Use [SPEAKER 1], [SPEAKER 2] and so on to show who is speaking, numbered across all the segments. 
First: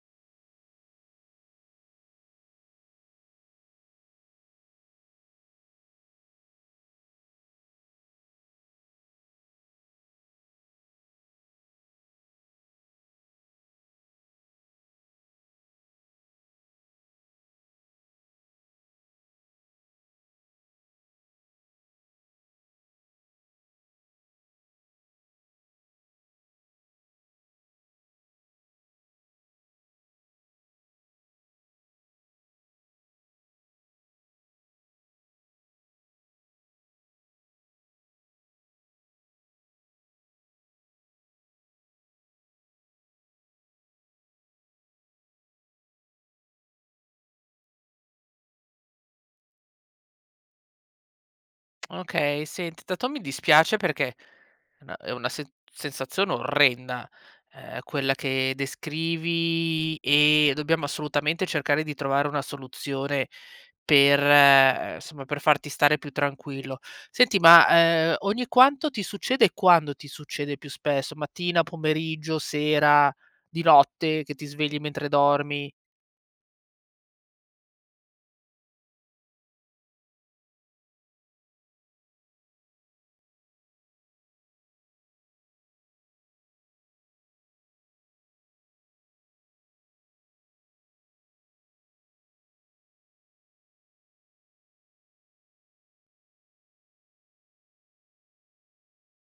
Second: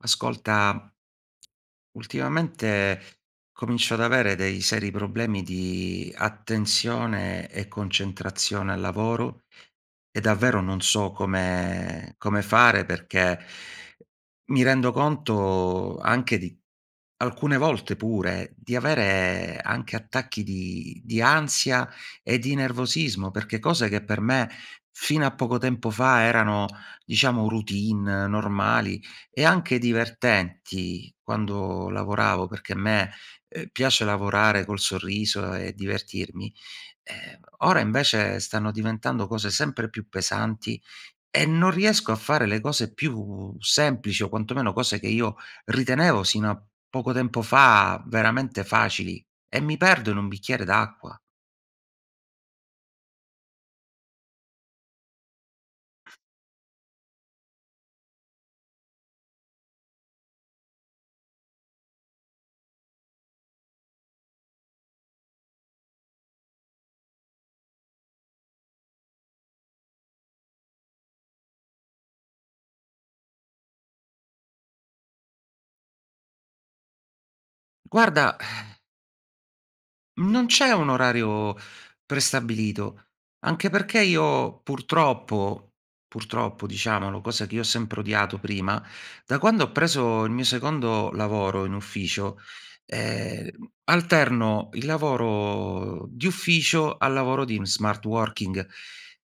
[SPEAKER 1] Ascolta ultimamente comincio ad avere dei seri problemi di attenzione e concentrazione al lavoro, e davvero non so come come fare perché mi rendo conto anche di alcune volte pure, di avere anche attacchi di di ansia e di nervosismo. Perché cose che per me fino a poco tempo fa erano, diciamo, routine, normali e anche divertenti quando lavoravo, perché a me, uhm, piace lavorare col sorriso e divertirmi, ehm, ora invece stanno diventando cose sempre più pesanti, e non riesco a fare le cose più semplici, o quantomeno cose che io ritenevo sino a poco tempo fa veramente facili, e mi perdo in un bicchiere d'acqua.
[SPEAKER 2] Okay. Senti, tanto mi dispiace, perché è na è una sen sensazione orrenda, ehm, quella che descrivi, e dobbiamo assolutamente cercare di trovare una soluzione per, uhm, somma per farti stare più tranquillo. Senti ma, uhm, ogni quanto ti succede, e quando ti succede più spesso, mattina, pomeriggio, sera, di notte, che ti svegli mentre dormi?
[SPEAKER 1] Guarda non c'è un orario prestabilito, anche perché io purtroppo purtroppo, diciamolo, cosa che io ho sempre odiato prima, da quando ho preso il mio secondo lavoro in ufficio, ehm, alterno il lavoro di ufficio al lavoro di in smart working.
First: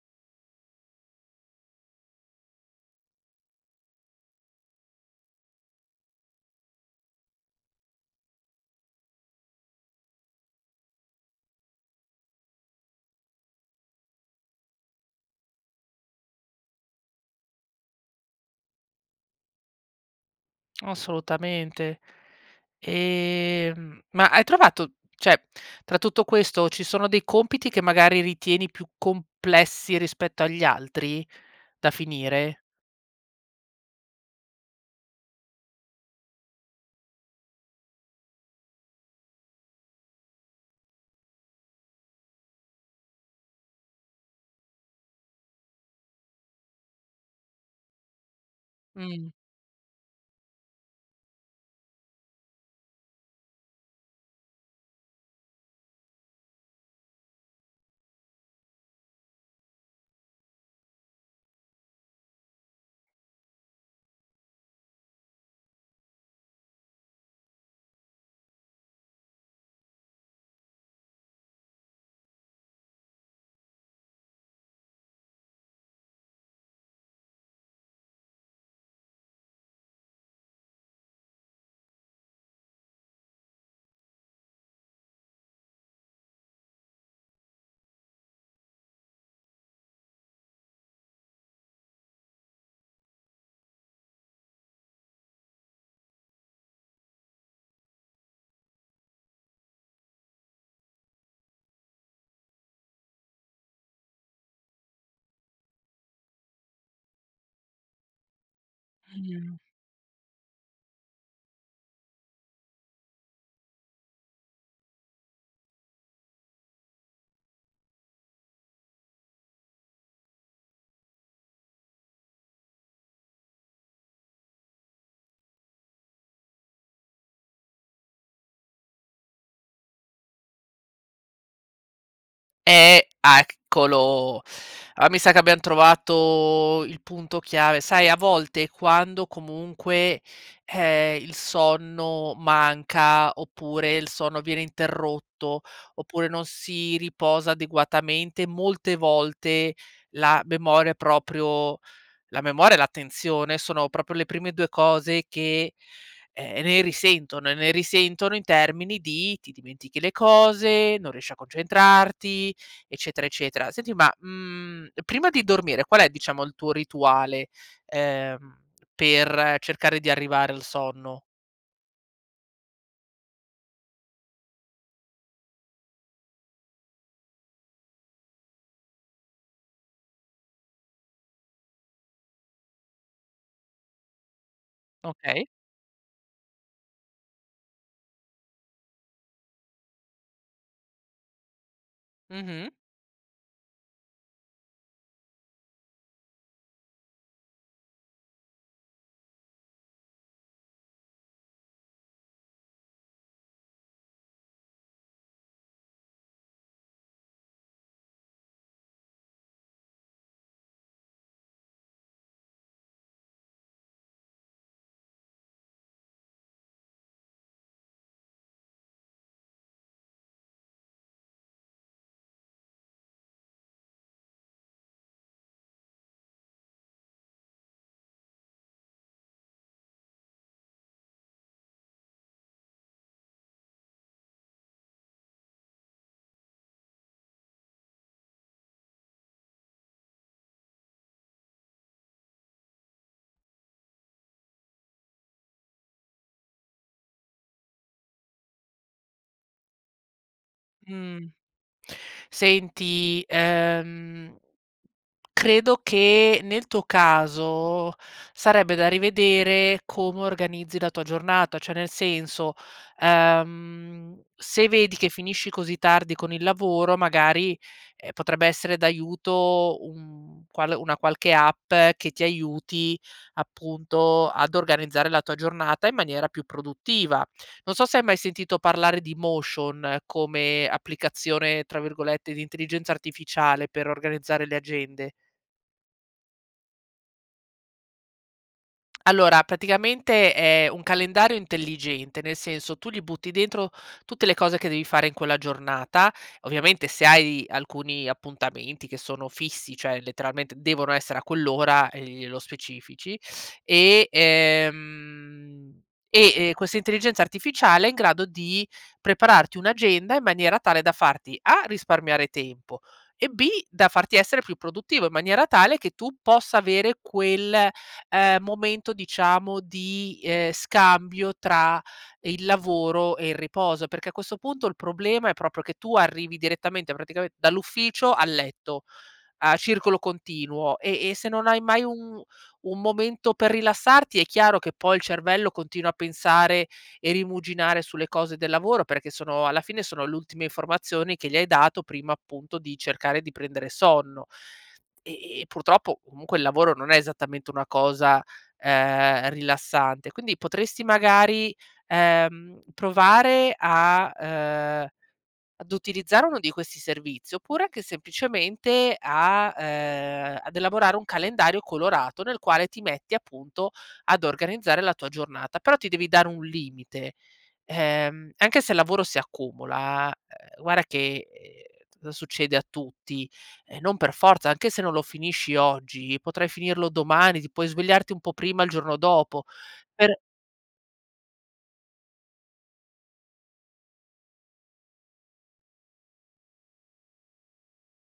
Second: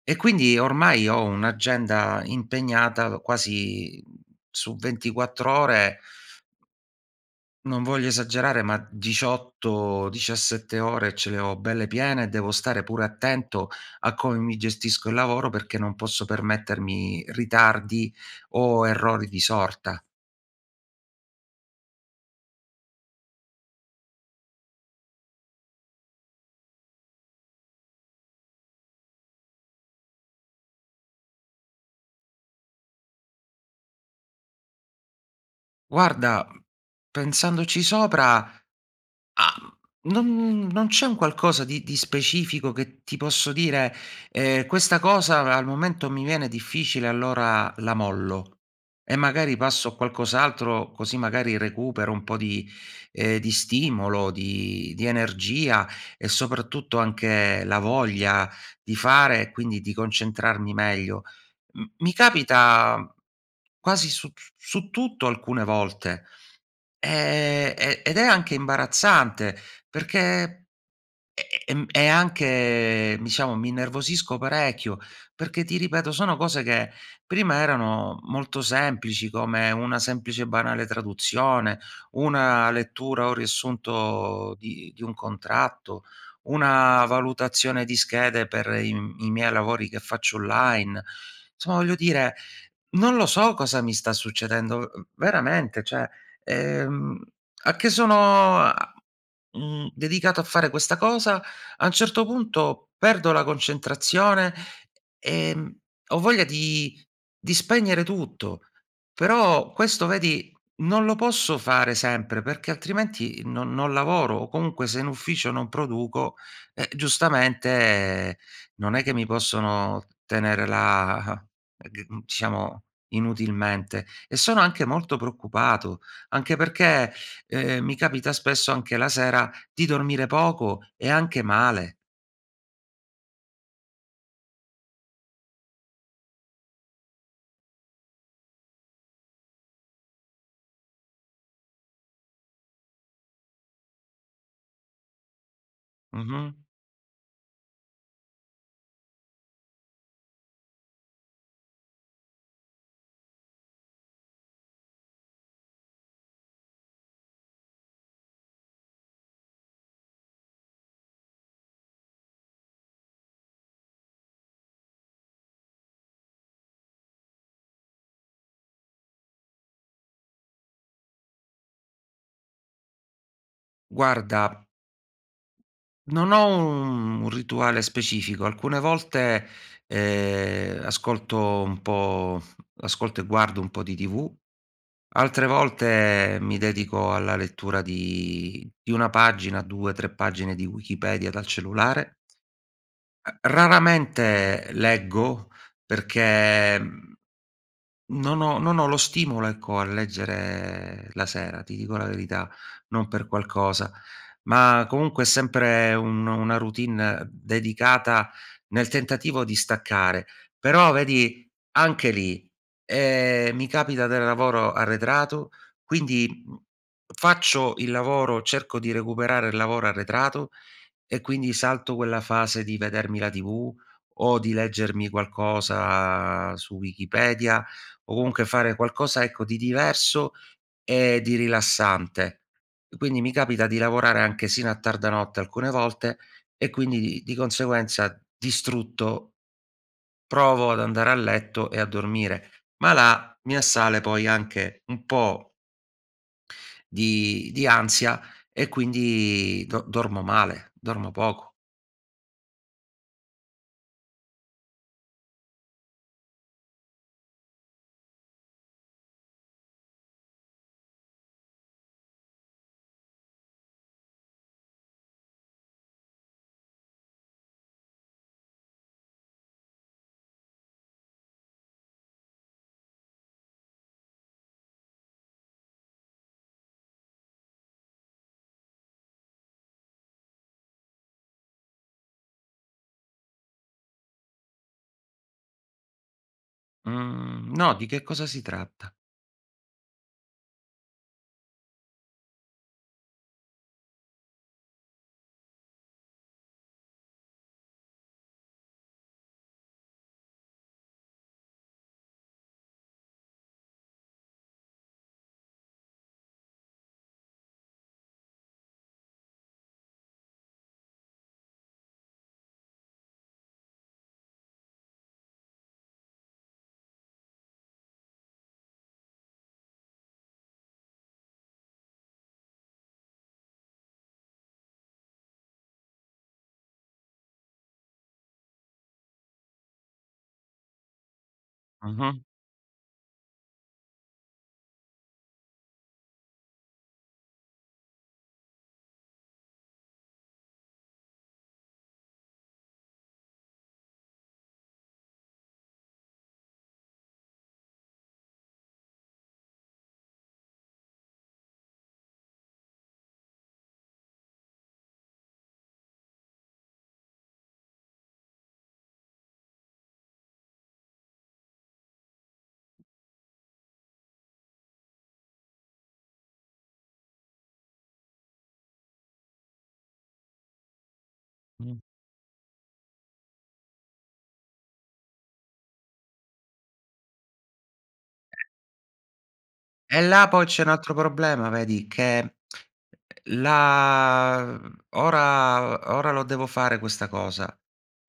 [SPEAKER 1] E quindi ormai ho un'agenda impegnata, lo quasi, su 24 ore non voglio esagerare, ma 18, 17 ore ce le ho belle piene, e devo stare pure attento a com mi gestisco il lavoro perché non posso permettermi ritardi o errori di sorta.
[SPEAKER 2] Assolutamente. Ehm, ma hai trovato, cioè, tra tutto questo ci sono dei compiti che magari ritieni più complessi rispetto agli altri, da finire?
[SPEAKER 1] Guarda, mhmm, pensandoci sopra, uhm, non n non c'è un qualcosa di di specifico che ti posso dire: "Ehm, questa cosa a al momento mi viene difficile, allora la mollo e
[SPEAKER 2] Mh.
[SPEAKER 1] magari passo a qualcos'altro così magari recupero un po' di ehm, di stimolo, di di energia e, soprattutto, anche la voglia di fare e quindi di concentrarmi meglio." M mi capita quasi su t su tutto alcune volte. Ehm, e ed è anche imbarazzante perché ehm, e è anche ehm, diciamo mi innervosisco parecchio perché, ti ripeto, sono cose che prima erano molto semplici, come una semplice e banale traduzione, una lettura o riassunto di di un contratto, una valutazione di schede per i m i miei lavori che faccio online. [unintelligible] Voglio dire non lo so cosa mi sta succedendo. Uhm, veramente, cioè ehm, a che sono a mhmm, dedicato a fare questa cosa, a un certo punto perdo la concentrazione, ehm, ho voglia di di spegnere tutto.
[SPEAKER 2] Mh-mh.
[SPEAKER 1] Però questo vedi, non lo posso fare sempre, perché altrimenti non non lavoro o comunque se in ufficio non produco, eh, giustamente non è che mi possono tenere la g di mhmm, diciamo inutilmente. E sono anche molto preoccupato, anche perché, ehm, mi capita spesso anche la sera di dormire poco e anche male.
[SPEAKER 2] Ehm, ah, eccolo. Allora mi sa che abbiam trovato il punto chiave. Sai a volte quando comunque, ehm, il sonno manca, oppure il sonno viene interrotto, oppure non
[SPEAKER 1] Mh-mh.
[SPEAKER 2] si riposa adeguatamente, molte volte, la memoria è proprio la memoria e l'attenzione, sono proprio le prime 2 cose che, ehm, ne risentono e ne risentono in termini di: ti dimentichi le cose, non riesci a concentrarti, eccetera, eccetera. Senti ma, mhmm, prima di dormire qual è diciamo il tuo rituale, ehm, per cercare di arrivare al sonno?
[SPEAKER 1] Guarda non ho un un rituale specifico. Alcune volte, ehm, ascolto un po' ascolto e guardo un po' di tv, altre
[SPEAKER 2] Okay.
[SPEAKER 1] volte mi dedico alla lettura di di 1 pagina, 2, 3 pagine di Wikipedia dal cellulare.
[SPEAKER 2] Mh-mh.
[SPEAKER 1] Uhm, raramente leggo perché, mhmm, non ho non ho lo stimolo, ecco, a leggere la sera, ti dico la verità, non per qualcosa, ma comunque è sempre un una routine dedicata nel tentativo di staccare. Però vedi anche lì, ehm, mi capita del lavoro arretrato, quindi, mhmm, faccio il lavoro, cerco di recuperare il lavoro arretrato e, quindi, salto quella fase di vedermi la TV o di leggermi qualcosa su Wikipedia o comunque fare qualcosa, ecco, di diverso e di rilassante. Quindi mi capita di lavorare anche sino a tarda notte alcune volte e quindi di di conseguenza, distrutto, provo ad andare a letto e a dormire. Ma là mi assale poi anche un po' di di ansia e quindi do dormo male, dormo
[SPEAKER 2] Mhmm.
[SPEAKER 1] poco.
[SPEAKER 2] Senti, ehm, credo che nel tuo caso sarebbe da rivedere com organizzi la tua giornata, cioè nel senso, uhm, se vedi che finisci così tardi con il lavoro magari, ehm, potrebbe essere d'aiuto un qual una qualche app che ti aiuti, appunto, ad organizzare la tua giornata in maniera più produttiva. Non so se hai mai sentito parlare di Motion come "applicazione", tra virgolette, di intelligenza artificiale, per organizzare le agende.
[SPEAKER 1] Mhmm, no. Di che cosa si tratta?
[SPEAKER 2] Allora praticamente è un calendario intelligente, nel senso, tu gli butti dentro tutte le cose che devi fare in quella giornata. Ovviamente se hai alcuni appuntamenti che sono fissi, cioè, letteralmente devono essere a quell'ora, ehm, glielo specifici e ehm, e questa intelligenza artificiale è in grado di prepararti un'agenda, in maniera tale, da farti A risparmiare tempo e B da farti essere più produttivo, in maniera tale che tu possa avere quel, ehm, momento diciamo di, ehm, scambio tra il lavoro e il riposo. Perché a questo punto il problema è proprio che tu arrivi direttamente, praticamente, dall'ufficio al letto a circolo continuo. E e se non hai mai
[SPEAKER 1] Mh-mh.
[SPEAKER 2] un un momento per rilassarti è chiaro che poi il cervello continua a pensare e rimuginare sulle cose del lavoro, perché sono alla fine sono l'ultime informazioni che gli hai dato prima, appunto, di cercare di prendere sonno. Ehm, e purtroppo comunque il lavoro non è esattamente una cosa, ehm, rilassante, quindi potresti magari, ehm, provare a uhm, ad utilizzare uno di questi servizi, oppure anche semplicemente a uhm, ad elaborare un calendario colorato, nel quale ti metti, appunto, ad organizzare la tua giornata. Però ti devi dare un limite. Ehm, anche se il lavoro si accumula, uhm, guarda che,
[SPEAKER 1] Mh.
[SPEAKER 2] uhm, t succede a tutti, ehm, non per forza anche se non lo finisci oggi potrai finirlo domani. Ti puoi svegliarti un po' prima il giorno dopo
[SPEAKER 1] Eh,
[SPEAKER 2] per
[SPEAKER 1] là poi c'è un altro problema vedi che uhm, la mhmm, ora ora lo devo fare questa cosa.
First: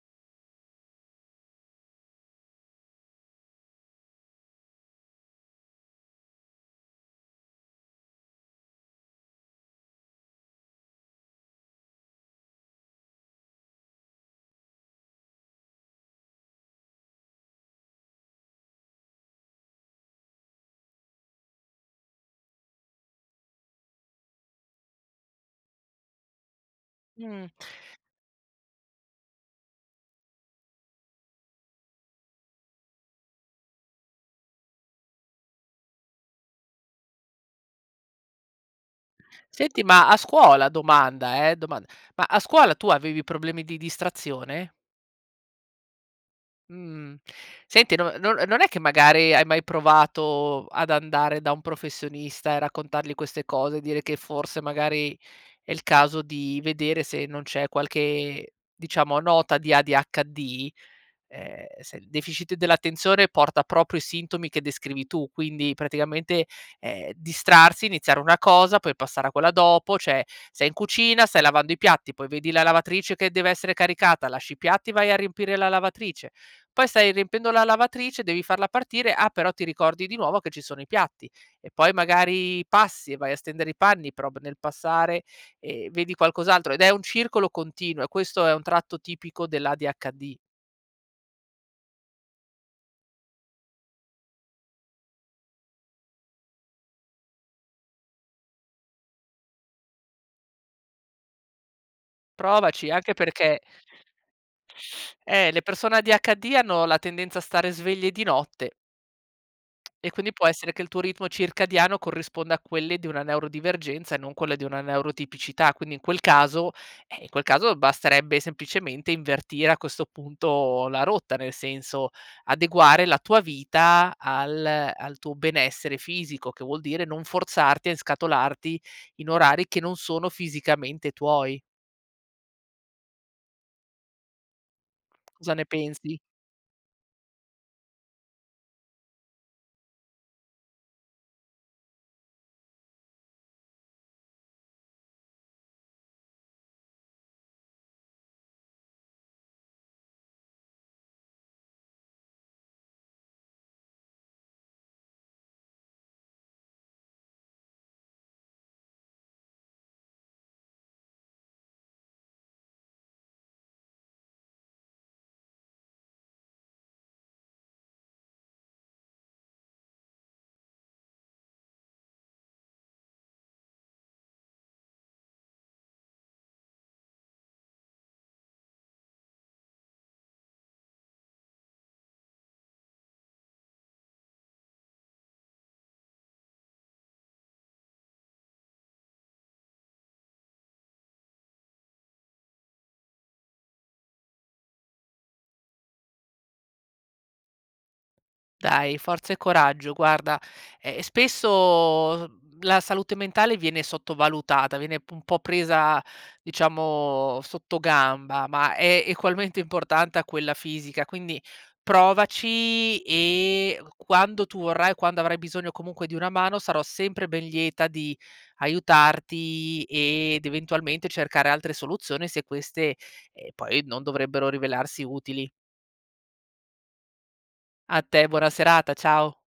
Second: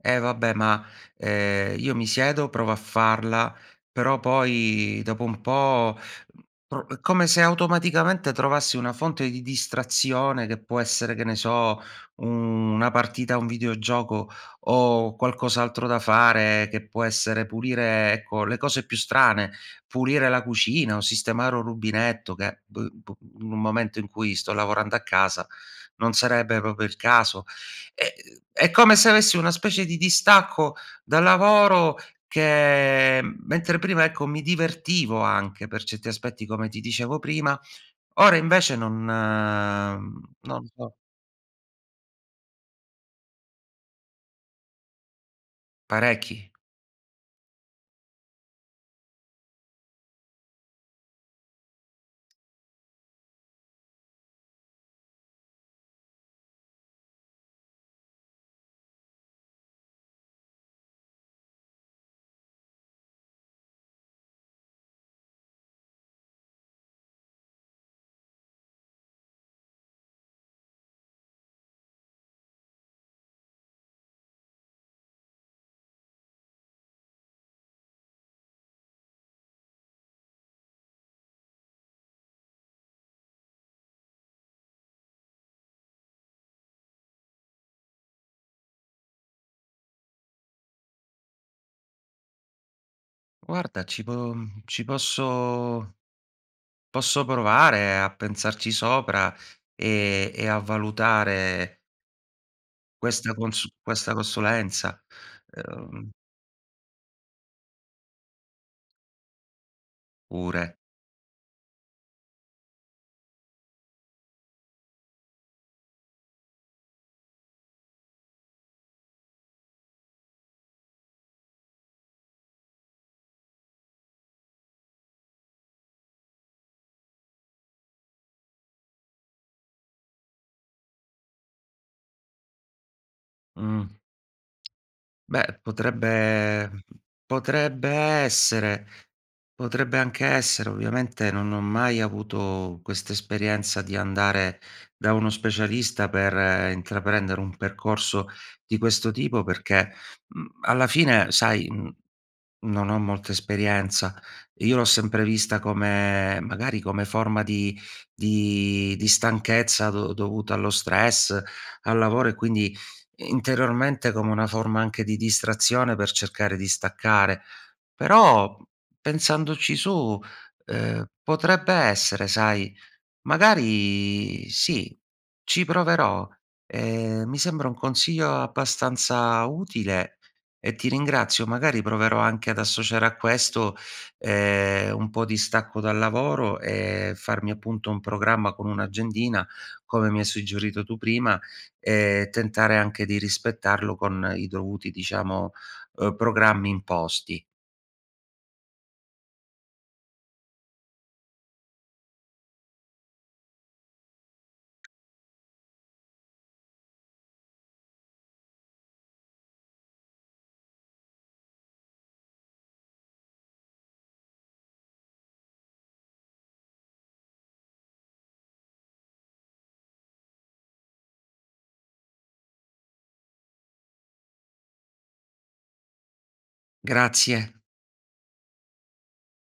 [SPEAKER 1] Eh, vabbè ma, ehm, io mi siedo provo a farla però poi dopo un po', mhmm, pro come se automaticamente trovassi una fonte di distrazione che può essere, che ne so, u una partita a un videogioco o qualcos'altro da fare che può essere pulire, ecco, le cose più strane, pulire la cucina o sistemare un rubinetto che, boh, b in un momento in cui sto lavorando a casa, non sarebbe proprio il caso.
[SPEAKER 2] Mh.
[SPEAKER 1] Ehm, è come se avessi una specie di distacco dal lavoro che mentre prima ecco mi divertivo anche per certi aspetti come ti dicevo prima, ora invece non
[SPEAKER 2] Senti ma a
[SPEAKER 1] non
[SPEAKER 2] scuola,
[SPEAKER 1] so.
[SPEAKER 2] domanda, eh domand ma scuola tu avevi problemi di distrazione?
[SPEAKER 1] Parecchi.
[SPEAKER 2] Mhmm, senti non no non è che magari hai mai provato ad andare da un professionista e raccontargli queste cose dire che, forse, magari è il caso di vedere se non c'è qualche, diciamo, nota di ADHD? Ehm, se il deficit dell'attenzione porta proprio i sintomi che descrivi tu quindi, praticamente, ehm, distrarsi, iniziare una cosa, puoi passare a quella dopo, cioè sei in cucina, stai lavando i piatti, poi vedi la lavatrice che deve essere caricata, lasci i piatti, vai a riempire la lavatrice, poi stai riempiendo la lavatrice, devi farla partire, ah, però ti ricordi di nuovo che ci sono i piatti e poi magari passi e vai a stendere i panni però p nel passare e vedi qualcos'altro. Ed è un circolo continuo e questo è un tratto tipico dell'ADHD.
[SPEAKER 1] Guarda ci po ci posso posso provare a pensarci sopra, ehm, e a valutare
[SPEAKER 2] Provaci anche
[SPEAKER 1] questa
[SPEAKER 2] perché
[SPEAKER 1] consu questa consulenza,
[SPEAKER 2] eh, le persone
[SPEAKER 1] ehm
[SPEAKER 2] ADHD hanno la tendenza a stare sveglie di notte. E quindi può essere
[SPEAKER 1] Pure.
[SPEAKER 2] che il tuo ritmo circadiano corrisponda a quelle di una neurodivergenza e non quelle di una neurotipicità. Quindi in quel caso ehm, in quel caso basterebbe semplicemente invertire, a questo punto, la rotta. Nel senso, adeguare la tua vita al al tuo benessere fisico, che vuol dire non forzarti a inscatolarti in orari che non sono fisicamente tuoi.
[SPEAKER 1] Mh.
[SPEAKER 2] Cosa
[SPEAKER 1] Beh,
[SPEAKER 2] ne pensi?
[SPEAKER 1] potrebbe potrebbe essere, potrebbe anche essere. Ovviamente non ho mai avuto questa esperienza di andare da uno specialista per intraprendere un percorso di questo tipo perché, mhmm, alla fine sai, mhmm, non ho molta esperienza. Io l'ho sempre vista come magari come forma di di di stanchezza do dovuta allo stress, al lavoro e quindi, interiormente, come una forma anche di distrazione, per cercare di staccare. Però p pensandoci su, ehm, potrebbe essere, sai. Magari sì, ci proverò. Ehm, mi sembra un consiglio abbastanza utile e ti ringrazio. Magari proverò anche ad associare a questo, ehm, un po' di stacco dal lavoro, e farmi, appunto, un programma con un'agendina, come mi hai suggerito tu prima, e tentare anche di rispettarlo con i dovuti, diciamo, uhm, programmi imposti.
[SPEAKER 2] Dai, forza e coraggio. Guarda, ehm, spesso, mhmm, la salute mentale viene sottovalutata. Viene un po' presa, diciamo, sottogamba, ma è egualmente importante a quella fisica, quindi provaci e q quando tu vorrai, quando avrai bisogno comunque di una mano, sarò sempre ben lieta di aiutarti ed, eventualmente, cercare altre soluzioni se queste, ehm, poi non dovrebbero rivelarsi utili.
[SPEAKER 1] Grazie.
[SPEAKER 2] A te. Buona serata. Ciao.